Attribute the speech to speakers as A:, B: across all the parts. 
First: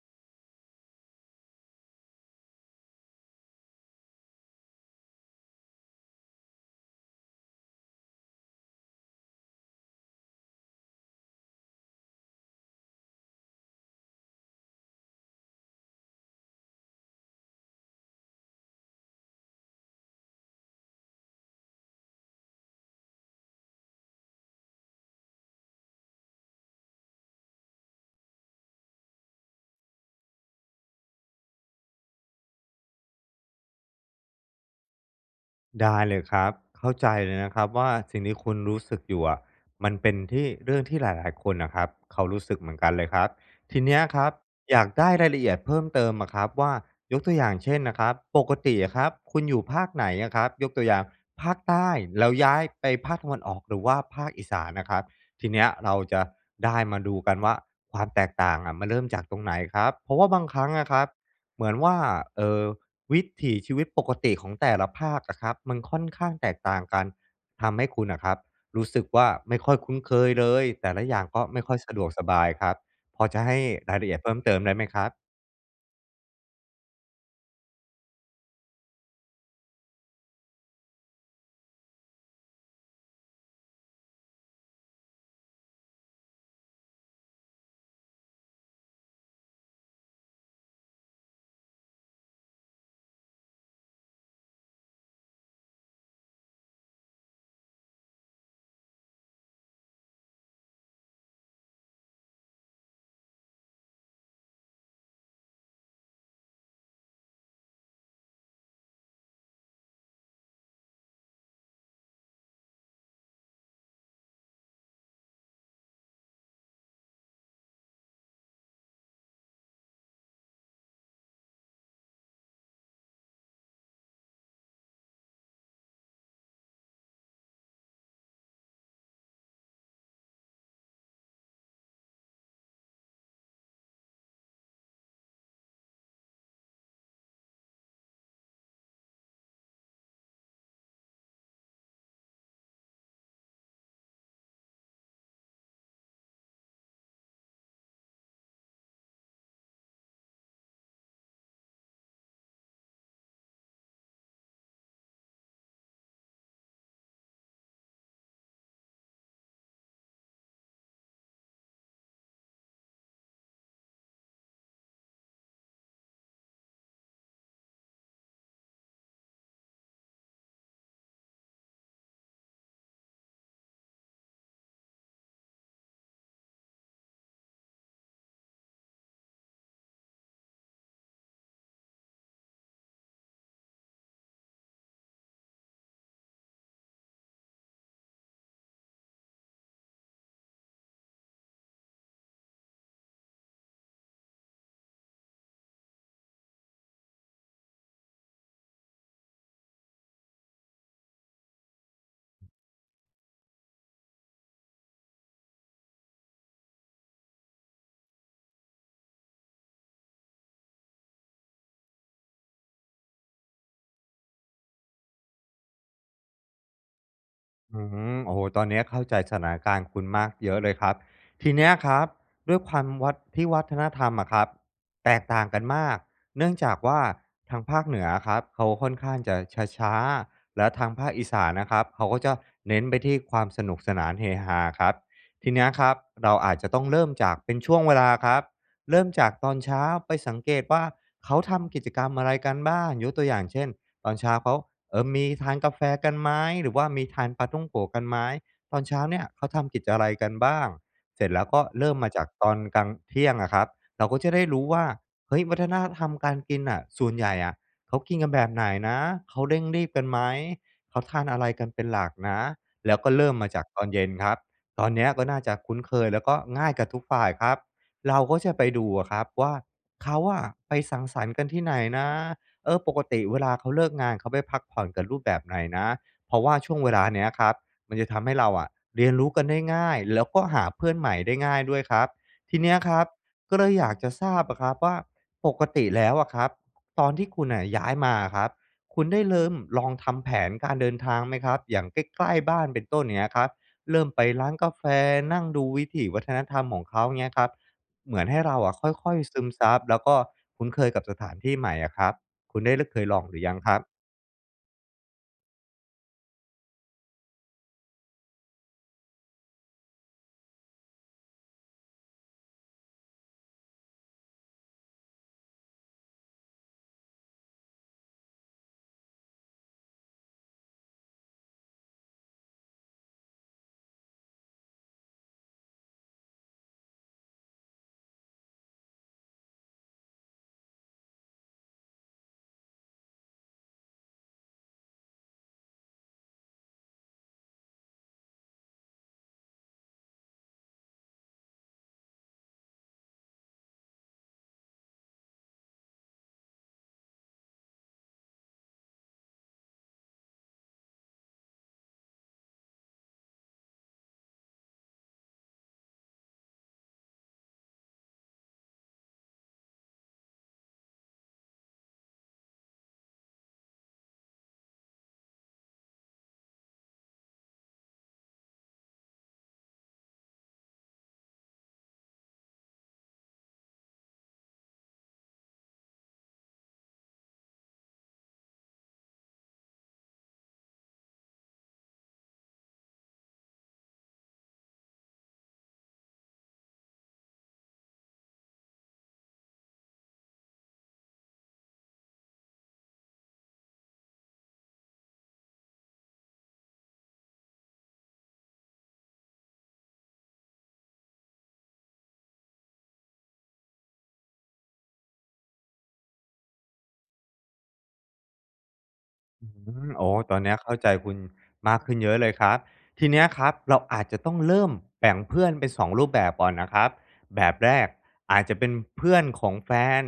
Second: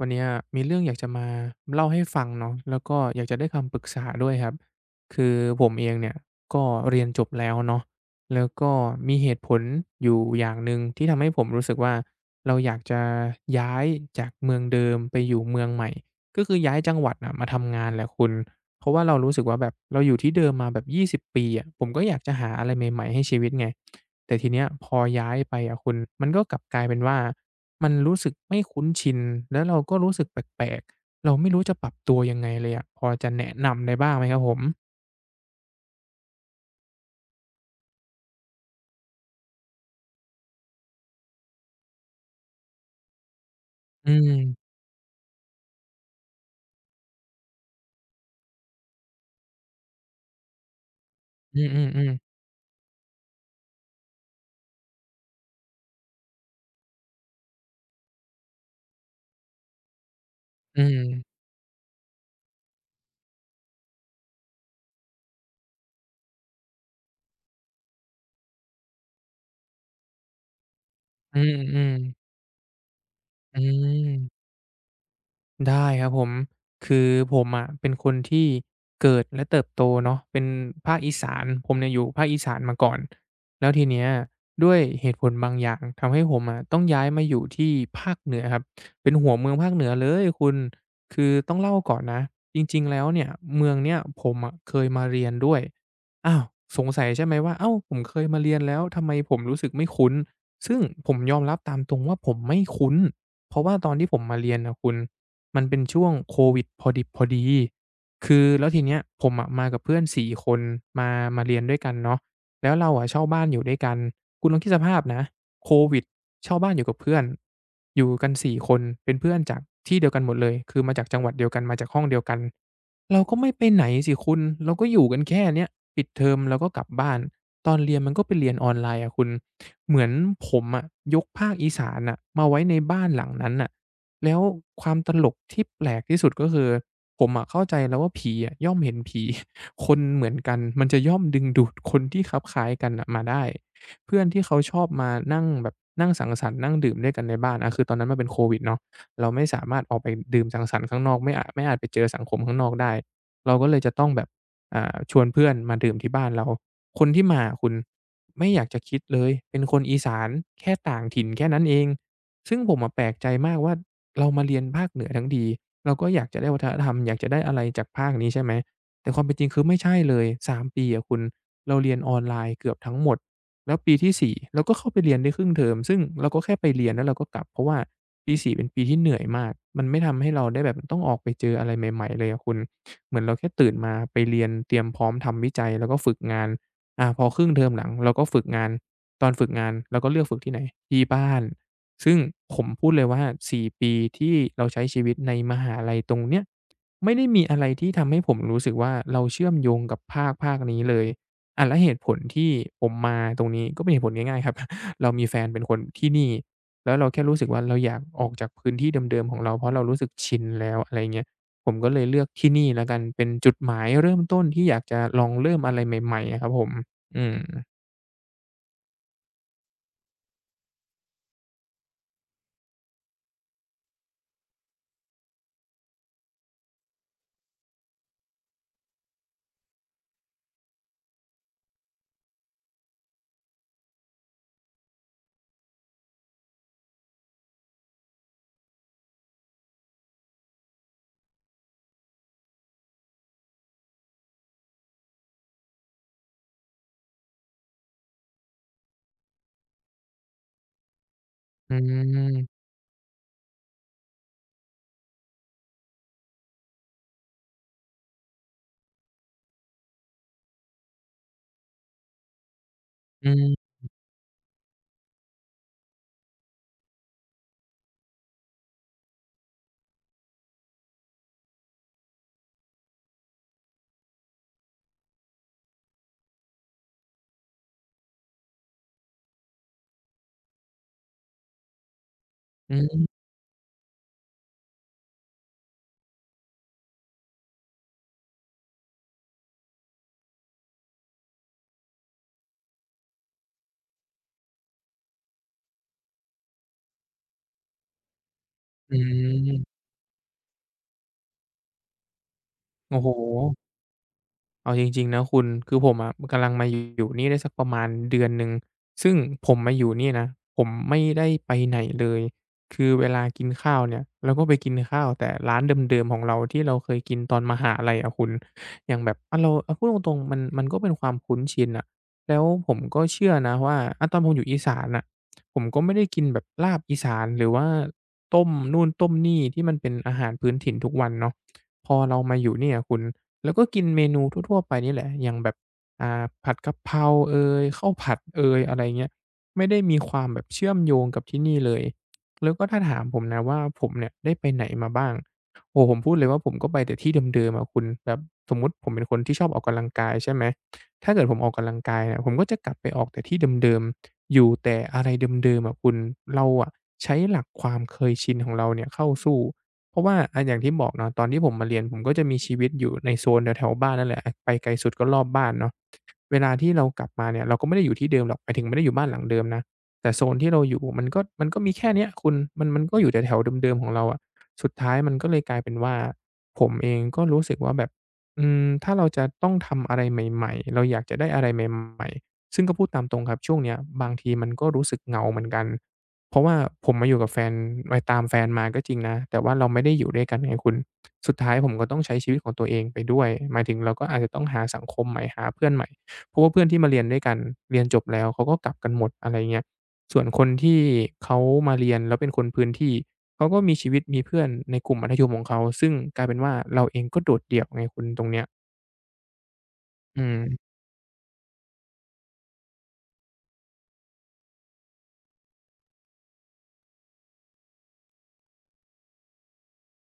A: วันเนี้ยมีเรื่องอยากจะมาเล่าให้ฟังเนาะแล้วก็อยากจะได้คำปรึกษาด้วยครับคือผมเองเนี่ยก็เรียนจบแล้วเนาะแล้วก็มีเหตุผลอยู่อย่างหนึ่งที่ทำให้ผมรู้สึกว่าเราอยากจะย้ายจากเมืองเดิมไปอยู่เมืองใหม่ก็คือย้ายจังหวัดน่ะมาทำงานแหละคุณเพราะว่าเรารู้สึกว่าแบบเราอยู่ที่เดิมมาแบบ20ปีอะผมก็อยากจะหาอะไรใหม่ๆให้ชีวิตไงแต่ทีเนี้ยพอย้ายไปอะคุณมันก็กลับกลายเป็นว่า มันรู้สึกไม่คุ้นชิน แล้วเราก็รู้สึกแปลกๆ เราไม่รู้จะปรับตัวยังไงเลยอะพอจะแนะนำได้บ้างไหมครับผม
B: ได้เลยครับเข้าใจเลยนะครับว่าสิ่งที่คุณรู้สึกอยู่อะมันเป็นที่เรื่องที่หลายๆคนนะครับเขารู้สึกเหมือนกันเลยครับทีเนี้ย
A: อื
B: ครับ
A: ม
B: อยากได้รายละเอียดเพิ่มเติมอะครับว่ายกตัวอย่างเช่นนะครับปกติอะครับคุณอยู่ภาคไหนอะครับยกตัวอย่างภาค
A: อื
B: ใต้
A: อๆ
B: แล้ว
A: ๆ
B: ย้ายไปภาคตะวันออกหรือว่าภาคอีสานนะครับทีเนี้ยเราจะได้มาดูกันว่าความแตกต่างอะมันเริ่มจากตรงไหนครับเพราะว่าบางครั้ง
A: อื
B: อะครับ
A: ม
B: เหมือนว่าเออ วิถีชีวิตปกติของแต่ละภาคอะครับมันค่อนข้างแตกต่างกันทำให้คุณอะครับรู้สึกว่าไม่ค่อยคุ้นเคยเลยแต่ละอย่าง
A: อื
B: ก็ไม่ค่อย
A: ม
B: สะดวกส
A: ๆ
B: บายครับพอจะ
A: อื
B: ให้รายละเอียดเพิ่ม
A: ม
B: เติมได้ไหมครับ
A: ได้ครับผมคือผมอ่ะเป็นคนที่เกิดและเติบโตเนาะเป็นภาคอีสานผมเนี่ยอยู่ภาคอีสานมาก่อนแล้วทีเนี้ยด้วยเหตุผลบางอย่างทำให้ผมอ่ะต้องย้ายมาอยู่ที่ภาคเหนือครับเป็นหัวเมืองภาคเหนือเลยคุณคือต้องเล่าก่อนนะจริงๆแล้วเนี่ยเมืองเนี้ยผมอ่ะเคยมาเรียนด้วยอ้าวสงสัยใช่ไหมว่าเอ้าวผมเคยมาเรียนแล้วทำไมผมรู้สึกไม่คุ้นซึ่งผมยอมรับตามตรงว่าผมไม่คุ้นเพราะว่าตอนที่ผมมาเรียนนะคุณ มันเป็นช่วงโควิดพอดิบพอดี คือแล้วทีเนี้ยผมอะมากับเพื่อน4คนมามาเรียนด้วยกันเนาะแล้วเราอะเช่าบ้านอยู่ด้วยกันคุณลองคิดสภาพนะโควิดเช่าบ้านอยู่กับเพื่อนอยู่กันสี่คนเป็นเพื่อนจากที่เดียวกันหมดเลยคือมาจากจังหวัดเดียวกันมาจากห้องเดียวกันเราก็ไม่ไปไหนสิคุณเราก็อยู่กันแค่เนี้ยปิดเทอมเราก็กลับบ้านตอนเรียนมันก็ไปเรียนออนไลน์อะคุณเหมือนผมอะยกภาคอีสานน่ะมาไว้ในบ้านหลังนั้นน่ะ แล้วความตลกที่แปลกที่สุดก็คือผมอะเข้าใจแล้วว่าผีอะย่อมเห็นผี คนเหมือนกันมันจะย่อมดึงดูดคนที่คลับคล้ายกันน่ะมาได้เพื่อนที่เขาชอบมานั่งแบบนั่งสังสรรค์นั่งดื่มด้วยกันในบ้านอะคือตอนนั้นมันเป็นโควิดเนาะเราไม่สามารถออกไปดื่มสังสรรค์ข้างนอกไม่อาจไปเจอสังคมข้างนอกได้เราก็เลยจะต้องแบบชวนเพื่อนมาดื่มที่บ้านเราคนที่มาคุณไม่อยากจะคิดเลยเป็นคนอีสานแค่ต่างถิ่นแค่นั้นเองซึ่งผมอะแปลกใจมากว่า เรามาเรียนภาคเหนือทั้งทีเราก็อยากจะได้วัฒนธรรมอยากจะได้อะไรจากภาคนี้ใช่ไหมแต่ความเป็นจริงคือไม่ใช่เลยสามปีอะคุณเราเรียนออนไลน์เกือบทั้งหมดแล้วปีที่สี่เราก็เข้าไปเรียนได้ครึ่งเทอมซึ่งเราก็แค่ไปเรียนแล้วเราก็กลับเพราะว่าปีสี่เป็นปีที่เหนื่อยมากมันไม่ทำให้เราได้แบบต้องออกไปเจออะไรใหม่ๆเลยอะคุณเหมือนเราแค่ตื่นมาไปเรียนเตรียมพร้อมทำวิจัยแล้วก็ฝึกงานพอครึ่งเทอมหลังเราก็ฝึกงานตอนฝึกงานเราก็เลือกฝึกที่ไหนที่บ้าน ซึ่งผมพูดเลยว่า4ปีที่เราใช้ชีวิตในมหาลัยตรงเนี้ยไม่ได้มีอะไรที่ทำให้ผมรู้สึกว่าเราเชื่อมโยงกับภาคนี้เลยอะแล้วเหตุผลที่ผมมาตรงนี้ก็เป็นเหตุผลง่ายๆครับ เรามีแฟนเป็นคนที่นี่แล้วเราแค่รู้สึกว่าเราอยากออกจากพื้นที่เดิมๆของเราเพราะเรารู้สึกชินแล้วอะไรเงี้ยผมก็เลยเลือกที่นี่แล้วกันเป็นจุดหมายเริ่มต้นที่อยากจะลองเริ่มอะไรใหม่ๆอะครับผมอืม
B: อืมโอ้โหตอนนี้เข้าใจสถานการณ์คุณมากเยอะเลยครับทีเนี้ยครับด้วยความวัดที่วัฒนธรรมอะครับแตกต่างกันมากเนื่องจากว่าทางภาคเหนืออครับเขาค่อนข้างจะช้าๆแล้วทางภาคอีสานนะครับเขาก็จะเน้นไปที่ความสนุกสนานเฮฮาครับทีเนี้ยครับเราอาจจะต้องเริ่มจากเป็นช่วงเวลาครับเริ่มจากตอนเช้าไปสังเกตว่าเขาทำกิจกรรมอะไรกันบ้างยกตัวอย่างเช่น ตอนเช้าเขามีทานกาแฟกันไหมหรือว่ามีทานปาท่องโกะกันไหมตอนเช้าเนี่ยเขาทำกิจอะไรกันบ้างเสร็จแล้วก็
A: อื
B: เริ่มมาจากตอน
A: ม
B: กลางเที่ยงอะครับเราก็จะได้รู้ว่าเฮ้ยวัฒนธรรมการกินอ่ะส่วนใหญ่อะเขากินกันแบบไหนนะเขาเร่งรีบกันไหมเขาทานอะไรกันเป็นหลักนะแล้วก็
A: อื
B: เริ่มมาจาก
A: ม
B: ตอนเย็นครับตอนเนี้ยก็น่าจะคุ้นเคยแล้วก็ง่ายกับทุกฝ่ายครับเราก็จะไปดูอะครับว่าเขาอะไปสังสรรค์กันที่ไหนนะ ปกติเวลาเขาเลิกงานเขาไปพักผ่อนกับรูปแบบไหนนะเพราะว่าช่วงเวลาเนี้ยครับมันจะทำให้เราอะเรียนรู้กันได้ง่ายแล้วก็หาเพื่อนใหม่ได้ง่ายด้วยครับทีเนี้
A: อื
B: ยครับ
A: ม
B: ก็เลยอยากจะทราบอะครับว่าปกติแล้วอะครับตอนที่คุณน่ะย้ายมาอะครับคุณได้เริ่มลองทำแผนการเดินทางไหมครับอย่างใกล้ๆบ้านเป็นต้นเนี้ยครับเริ่มไปร้านกาแฟนั่งดูวิถีวัฒนธรรมของเขาเงี้ยครับเหมือนให้เราอะค
A: อื
B: ่อยๆซึมซับ
A: ม
B: แล้วก็คุ้นเคยกับสถานที่ใหม่อะครับ คุณได้ล
A: โอ้
B: เคย
A: โฮ
B: ลองหรือยังครับ
A: เอาจริงๆนะคุณคือผมอะกำลังมาอยู่นี่ได้สักประมาณเดือนหนึ่งซึ่งผมมาอยู่นี่นะผมไม่ได้ไปไหนเลย คือเวลากินข้าวเนี่ยเราก็ไปกินข้าวแต่ร้านเดิมๆของเราที่เราเคยกินตอนมหาลัยอะคุณอย่างแบบอะเราเอาพูดตรงๆมันก็เป็นความคุ้นชินน่ะแล้วผมก็เชื่อนะว่าอะตอนผมอยู่อีสานน่ะผมก็ไม่ได้กินแบบลาบอีสานหรือว่าต้มนู่นต้มนี่ที่มันเป็นอาหารพื้นถิ่นทุกวันเนาะพอเรามาอยู่เนี่ยคุณ แล้วก็กินเมนูทั่วๆไปนี่แหละอย่างแบบผัดกะเพราเอยข้าวผัดเอยอะไรเงี้ยไม่ได้มีความแบบเชื่อมโยงกับที่นี่เลยแล้วก็ถ้าถามผมนะว่าผมเนี่ยได้ไปไหนมาบ้างโอ้โฮผมพูดเลยว่าผมก็ไปแต่ที่เดิมๆอะคุณแบบสมมุติผมเป็นคนที่ชอบออกกำลังกายใช่ไหมถ้าเกิดผมออกกำลังกายเนี่ยผมก็จะกลับไปออกแต่ที่เดิมๆอยู่แต่อะไรเดิมๆอะคุณเราอะใช้หลักความเคยชินของเราเนี่ยเข้าสู้ เพราะว่าอะอย่างที่บอกเนาะตอนที่ผมมาเรียนผมก็จะมีชีวิตอยู่ในโซนแถวๆบ้านนั่นแหละไปไกลสุดก็รอบบ้านเนาะเวลาที่เรากลับมาเนี่ยเราก็ไม่ได้อยู่ที่เดิมหรอกหมายถึงไม่ได้อยู่บ้านหลังเดิมนะแต่โซนที่เราอยู่มันก็มีแค่เนี้ยคุณมันก็อยู่แถวๆเดิมๆของเราอะสุดท้ายมันก็เลยกลายเป็นว่าผมเองก็รู้สึกว่าแบบอืมถ้าเราจะต้องทำอะไรใหม่ๆเราอยากจะได้อะไรใหม่ๆซึ่งก็พูดตามตรงครับช่วงเนี้ยบางทีมันก็รู้สึกเหงาเหมือนกัน เพราะว่าผมมาอยู่กับแฟนไปตามแฟนมาก็จริงนะแต่ว่าเราไม่ได้อยู่ด้วยกันไงคุณสุดท้ายผมก็ต้องใช้ชีวิตของตัวเองไปด้วยหมายถึงเราก็อาจจะต้องหาสังคมใหม่หาเพื่อนใหม่เพราะว่าเพื่อนที่มาเรียนด้วยกันเรียนจบแล้วเขาก็กลับกันหมดอะไรเงี้ยส่วนคนที่เขามาเรียนแล้วเป็นคนพื้นที่เขาก็มีชีวิตมีเพื่อนในกลุ่มมัธยมของเขาซึ่งกลายเป็นว่าเราเองก็โดดเดี่ยวไงคุณตรงเนี้ย
B: อืมโอ้
A: อื
B: ตอ
A: ม
B: นเนี้ยเข้าใจคุณมากขึ้นเยอะเลยครับ ทีเนี้ยครับเราอาจจะต้องเริ่มแบ่งเพื่อนเป็น2รูปแบบก่อนนะครับแบบแรกอาจจะเป็นเพื่อนของแฟน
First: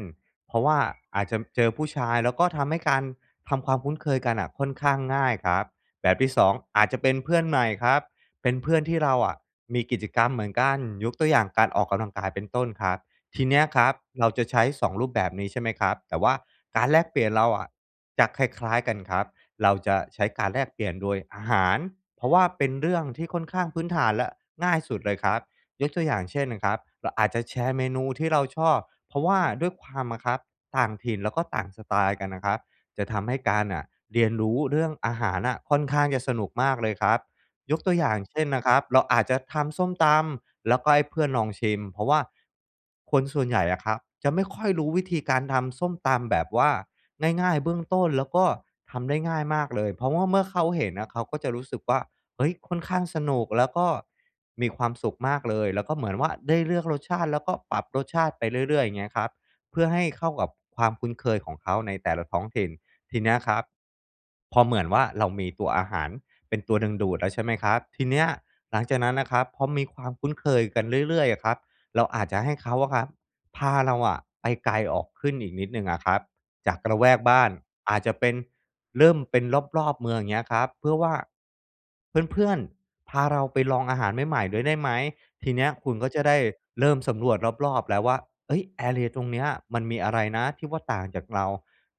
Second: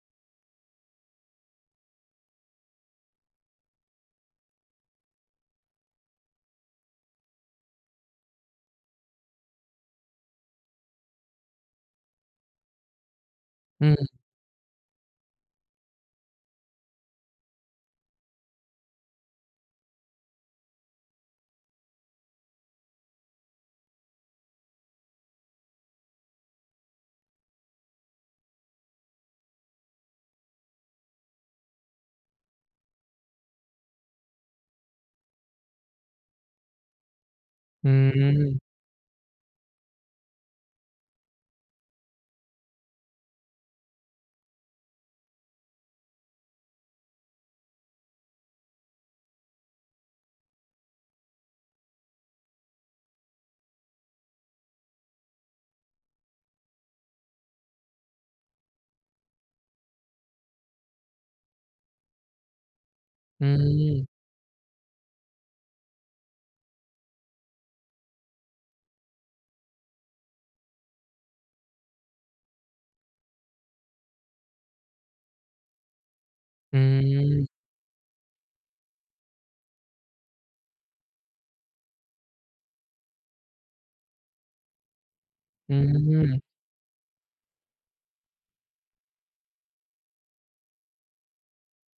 B: เพราะว่าอาจจะเจอผู้ชายแล้วก็ทำให้การทำความคุ้นเคยกันน่ะค่อนข้างง่ายครับแบบที่2องอาจจะเป็นเพื่อนใหม่ครับเป็นเพื่อนที่เราอะมีกิจกรรมเหมือนกันยกตัวอย่างการออกกำลังกายเป็นต้นครับ ทีเนี้ยค
A: อื
B: รับ
A: ม
B: เราจะใช้สองรูปแบบนี้ใช่ไหมครับแต่ว่าการแลกเปลี่ยนเราอะจะคล้ายๆกันครับเราจะใช้การแลกเปลี่ยนโดยอาหารเพราะว่าเป็นเรื่องที่ค่อนข้างพื้นฐานและง่ายสุดเลยครับยกตัวอย่างเช่นนะครับเราอาจจะแชร์เมนูที่เราชอบเพราะว่าด้วยความอะครับต่างถิ่นแล้วก็ต่างสไตล์กันนะครับจะทำให้การน่ะเรียนรู้เรื่องอาหารน่ะค่อนข้างจะสนุกมากเลยครับ ยก
A: อื
B: ตัวอย่างเช่นนะค
A: ม
B: รับเราอาจจะทำส้มตำแล้วก็ให้เพื่อนลองชิมเพราะว่าคนส่วนใหญ่อะครับจะไม่ค่อยรู้วิธีการทำส้มตำแบบว่าง่ายๆเบื้องต้นแล้วก็ทำได้ง่ายมากเลยเพราะว่าเมื่อเขาเห็นนะเขาก็จะรู้สึกว่าเฮ้ยค่อนข้างสนุกแล้วก็มีความสุขมากเลยแล้วก็เหมือนว่าได้เลือกรสชาติแล้วก็ปรับรสชาติไปเรื่อยๆอย่างเงี้ยครับเพื่อให้เข้ากับความคุ้นเคยของเขาในแต่ละท้องถิ่นทีเนี้ย
A: อื
B: ครับ
A: ม
B: พอเหมือนว่าเรามีตัวอาหาร เป็นตัวดึงดูดแล้วใช่ไหมครับทีเนี้ยหลังจากนั้นนะครับพอมีความคุ้นเคยกันเรื่อยๆอะครับเราอาจจะให้เขาอะครับพาเราอะไปไกลออกขึ้นอีกนิดหนึ่งอะครับจา
A: อื
B: กระแวกบ้าน
A: ม
B: อาจจะเป็นเริ่มเป็นรอบๆเมืองอย่างเงี้ยครับเพื่อว่าเพื่อนๆพาเราไปลองอาหารใหม่ๆด้วยได้ไหมทีเนี้ย
A: อื
B: คุณก็จะได้
A: ม
B: เริ่มสำรวจรอบๆแล้วว่าเอ้ยแอเรียตรงเนี้ยมันมีอะไรนะที่ว่าต่างจากเรา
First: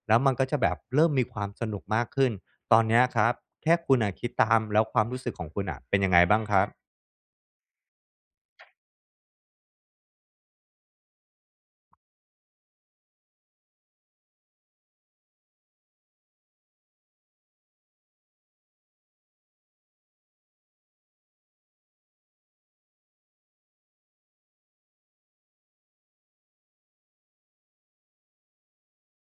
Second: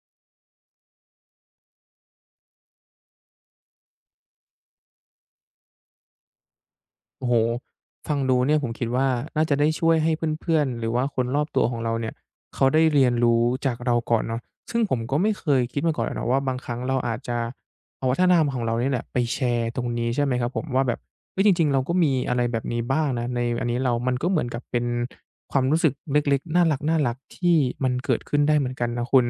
B: แล้วมันก็จะแบบเริ่มมีความสนุกมากขึ้น ตอนเนี้ยครับแค่คุณน่ะคิดตามแล้วความรู้สึกของคุณน่ะเป็นยังไงบ้างครับ
A: โอ้โฮฟังดูเนี่ยผมคิดว่าน่าจะได้ช่วยให้เพื่อนๆหรือว่าคนรอบตัวของเราเนี่ยเขาได้เรียนรู้จากเราก่อนเนาะซึ่งผมก็ไม่เคยคิดมาก่อนเลยเนาะว่าบางครั้งเราอาจจะเอาวัฒนธรรมของเราเนี่ยแหละไปแชร์ตรงนี้ใช่ไหมครับผมว่าแบบเฮ้ยจริงๆเราก็มีอะไรแบบนี้บ้างนะในอันนี้เรามันก็เหมือนกับเป็นความรู้สึกเล็กๆน่ารักๆที่มันเกิดขึ้นได้เหมือนกันนะคุณ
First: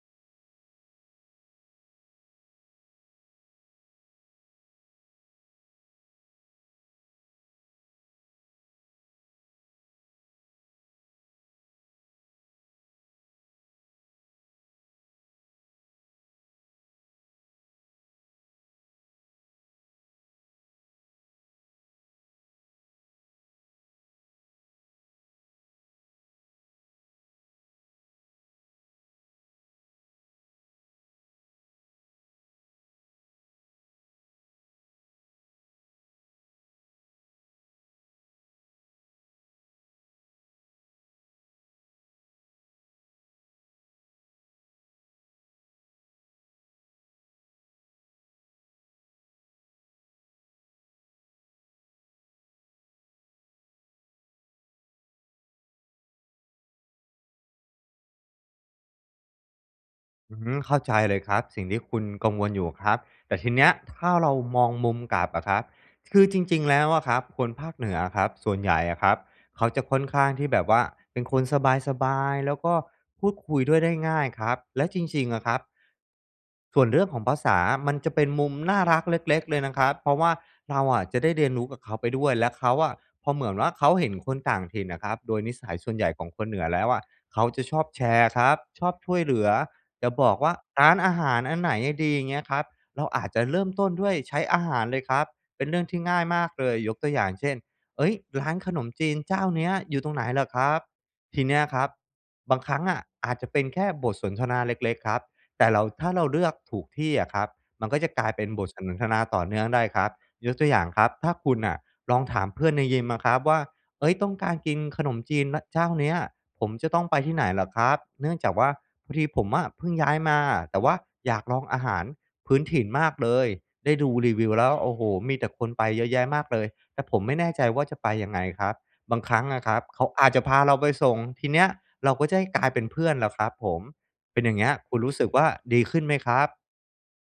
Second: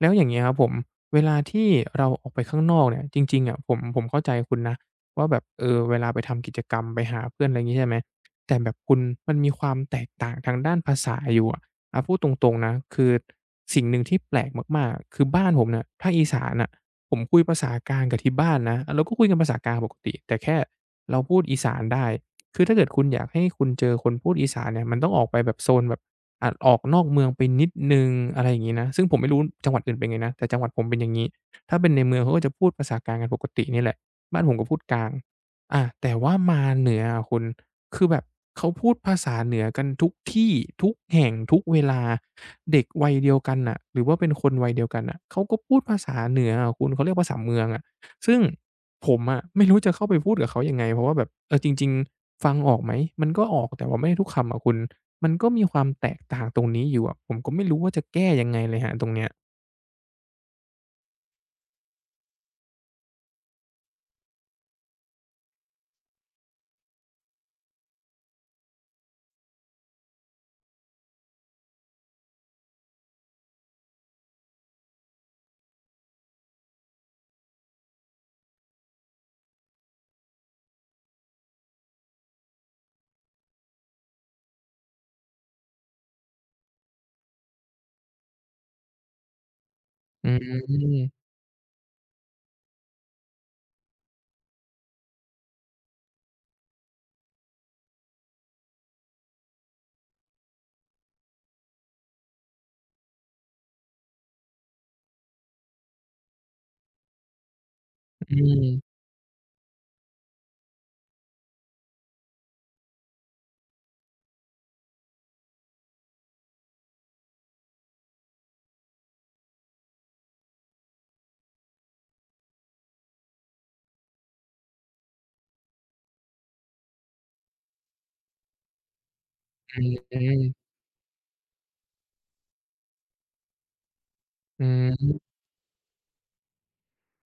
A: แล้วอย่างเงี้ยครับผมเวลาที่เราออกไปข้างนอกเนี่ยจริงๆอะผมเข้าใจคุณนะ ว่าแบบเออเวลาไปทำกิจกรรมไปหาเพื่อนอะไรงี้ใช่ไหมแต่แบบคุณมันมีความแตกต่างทางด้านภาษาอยู่อะอาพูดตรงๆนะคือสิ่งหนึ่งที่แปลกมากๆคือบ้านผมเนี่ยภาคอีสานน่ะผมคุยภาษากลางกับที่บ้านนะเราก็คุยกันภาษากลางปกติแต่แค่เราพูดอีสานได้คือถ้าเกิดคุณอยากให้คุณเจอคนพูดอีสานเนี่ยมันต้องออกไปแบบโซนแบบอาออกนอกเมืองไปนิดหนึ่งอะไรอย่างงี้นะซึ่งผมไม่รู้จังหวัดอื่นเป็นไงนะแต่จังหวัดผมเป็นอย่างงี้ถ้าเป็นในเมืองเขาก็จะพูดภาษากลางกันปกตินี่แหละ บ้านผมก็พูดกลางอาแต่ว่ามาเหนืออะคุณคือแบบเขาพูดภาษาเหนือกันทุกที่ทุกแห่งทุกเวลาเด็กวัยเดียวกันน่ะหรือว่าเป็นคนวัยเดียวกันน่ะเขาก็พูดภาษาเหนืออะคุณเขาเรียกภาษาเมืองอะซึ่งผมอะไม่รู้จะเข้าไปพูดกับเขายังไงเพราะว่าแบบเออจริงๆฟังออกไหมมันก็ออกแต่ว่าไม่ได้ทุกคำอะคุณมันก็มีความแตกต่างตรงนี้อยู่อะผมก็ไม่รู้ว่าจะแก้ยังไงเลยครับตรงเนี้ย
B: อือเข้าใจเลยครับสิ่งที่คุณกังวลอยู่ครับแต่ทีเนี้ยถ้าเรามองมุมกลับอะครับคือจริงๆแล้วอะครับคนภาคเหนืออะครับส่วนใหญ่อะครับเขาจะค่อนข้างที่แบบว่าเป็นคนสบายๆแล้วก็พูดคุยด้วยได้ง่ายครับแล้วจริงๆอะครับ ส่วนเรื่องของภาษามันจะเป็นมุมน่ารักเล็กๆเลยนะครับเพราะว่าเราอะจะได้เรียนรู้กับเขาไปด้วย และเขาอะพอเหมือนว่าเขาเห็นคนต่างถิ่นน่ะครับ โดยนิสัยส่วนใหญ่ของคนเหนือแล้วอะเขาจะชอบแชร์ครับ ชอบช่วยเหลือจะบ
A: อื
B: อกว่าร้านอา
A: ม
B: หารอันไหนอะดีอย่างเงี้ยครับเราอาจจะเริ่มต้นด้วยใช้อาหารเลยครับ เป็นเรื่องที่ง่ายมากเลย ยกตัวอย่างเช่นเฮ้ยร้านขนมจีนเจ้าเนี้ยอยู่ตรงไหนเหรอครับทีเนี้ยครับบางครั้งอะอาจจะเป็นแค่บทสนทนาเล็กๆครับ แต่เราถ้าเราเลือกถูกที่อะครับมันก็จะกลาย
A: อื
B: เป็นบทส
A: ม
B: นทนาต่อเนื่องได้ครับยกตัวอย่างครับถ้าคุณน่ะลองถามเพื่อนในยิมอะครับว่าเอ้ยต้องการกินขนมจีนรเจ้าเนี้ยผมจะต้องไปที่ไหนเหรอครับเนื่องจากว่าพอดีผมอะเพิ่งย้ายมาแต่ว่าอยากลองอาหารพื้นถิ่นมากเลยได้ดูรีวิวแล้วโอ้โฮมีแต่คนไปเยอะแยะมากเลยแต่ผมไม่แน่ใจว่าจะไปยังไงครับบางครั้งอะค
A: อื
B: รับ
A: ม
B: เขา
A: อื
B: อาจจะพา
A: ม
B: เราไปส่งทีเนี้ยเราก็จะได้กลายเป็นเพื่อนแล้วครับผม เป็นอย่าง
A: อื
B: เงี้ยคุณรู้สึก
A: ม
B: ว่าดีขึ้นไหมครับ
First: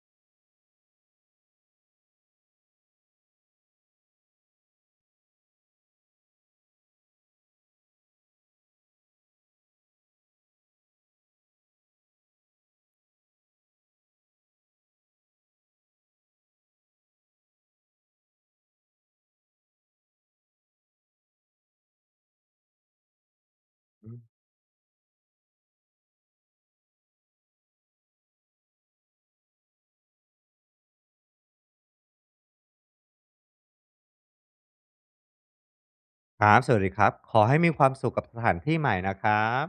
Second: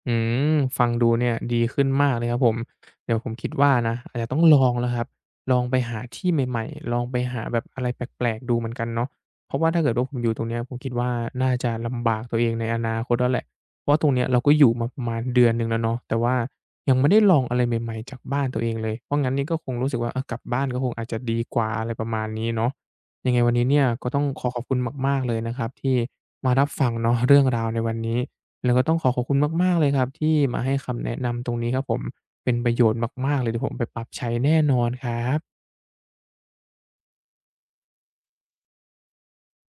A: อืมฟังดูเนี่ยดีขึ้นมากเลยครับผมเดี๋ยวผมคิดว่านะอาจจะต้องลองแล้วครับลองไปหาที่ใหม่ๆลองไปหาแบบอะไรแปลกๆดูเหมือนกันเนาะเพราะว่าถ้าเกิดว่าผมอยู่ตรงเนี้ยผมคิดว่าน่าจะลำบากตัวเองในอนาคตแล้วแหละเพราะตรงเนี้ยเราก็อยู่มาประมาณเดือนหนึ่งแล้วเนาะแต่ว่ายังไม่ได้ลองอะไรใหม่ๆจากบ้านตัวเองเลยเพราะงั้นนี่ก็คงรู้สึกว่าเออกลับบ้านก็คงอาจจะดีกว่าอะไรประมาณนี้เนาะยังไงวันนี้เนี่ยก็
B: อื
A: ต้อง
B: ม
A: ขอขอบคุณมากๆเลยนะครับที่มารับฟังเนาะเรื่องราวในวันนี้ แล้วก็ต้องขอขอบคุณมากๆเลยครับที่มาให้คำแนะนำตรงนี้ครับผมเป็นประโยชน์มากๆเลยเดี๋ยวผมไปปรับใช้แน่นอนครับ
B: ครับสวัสดีครับ ขอให้มีความสุขกับสถานที่ใหม่นะครับ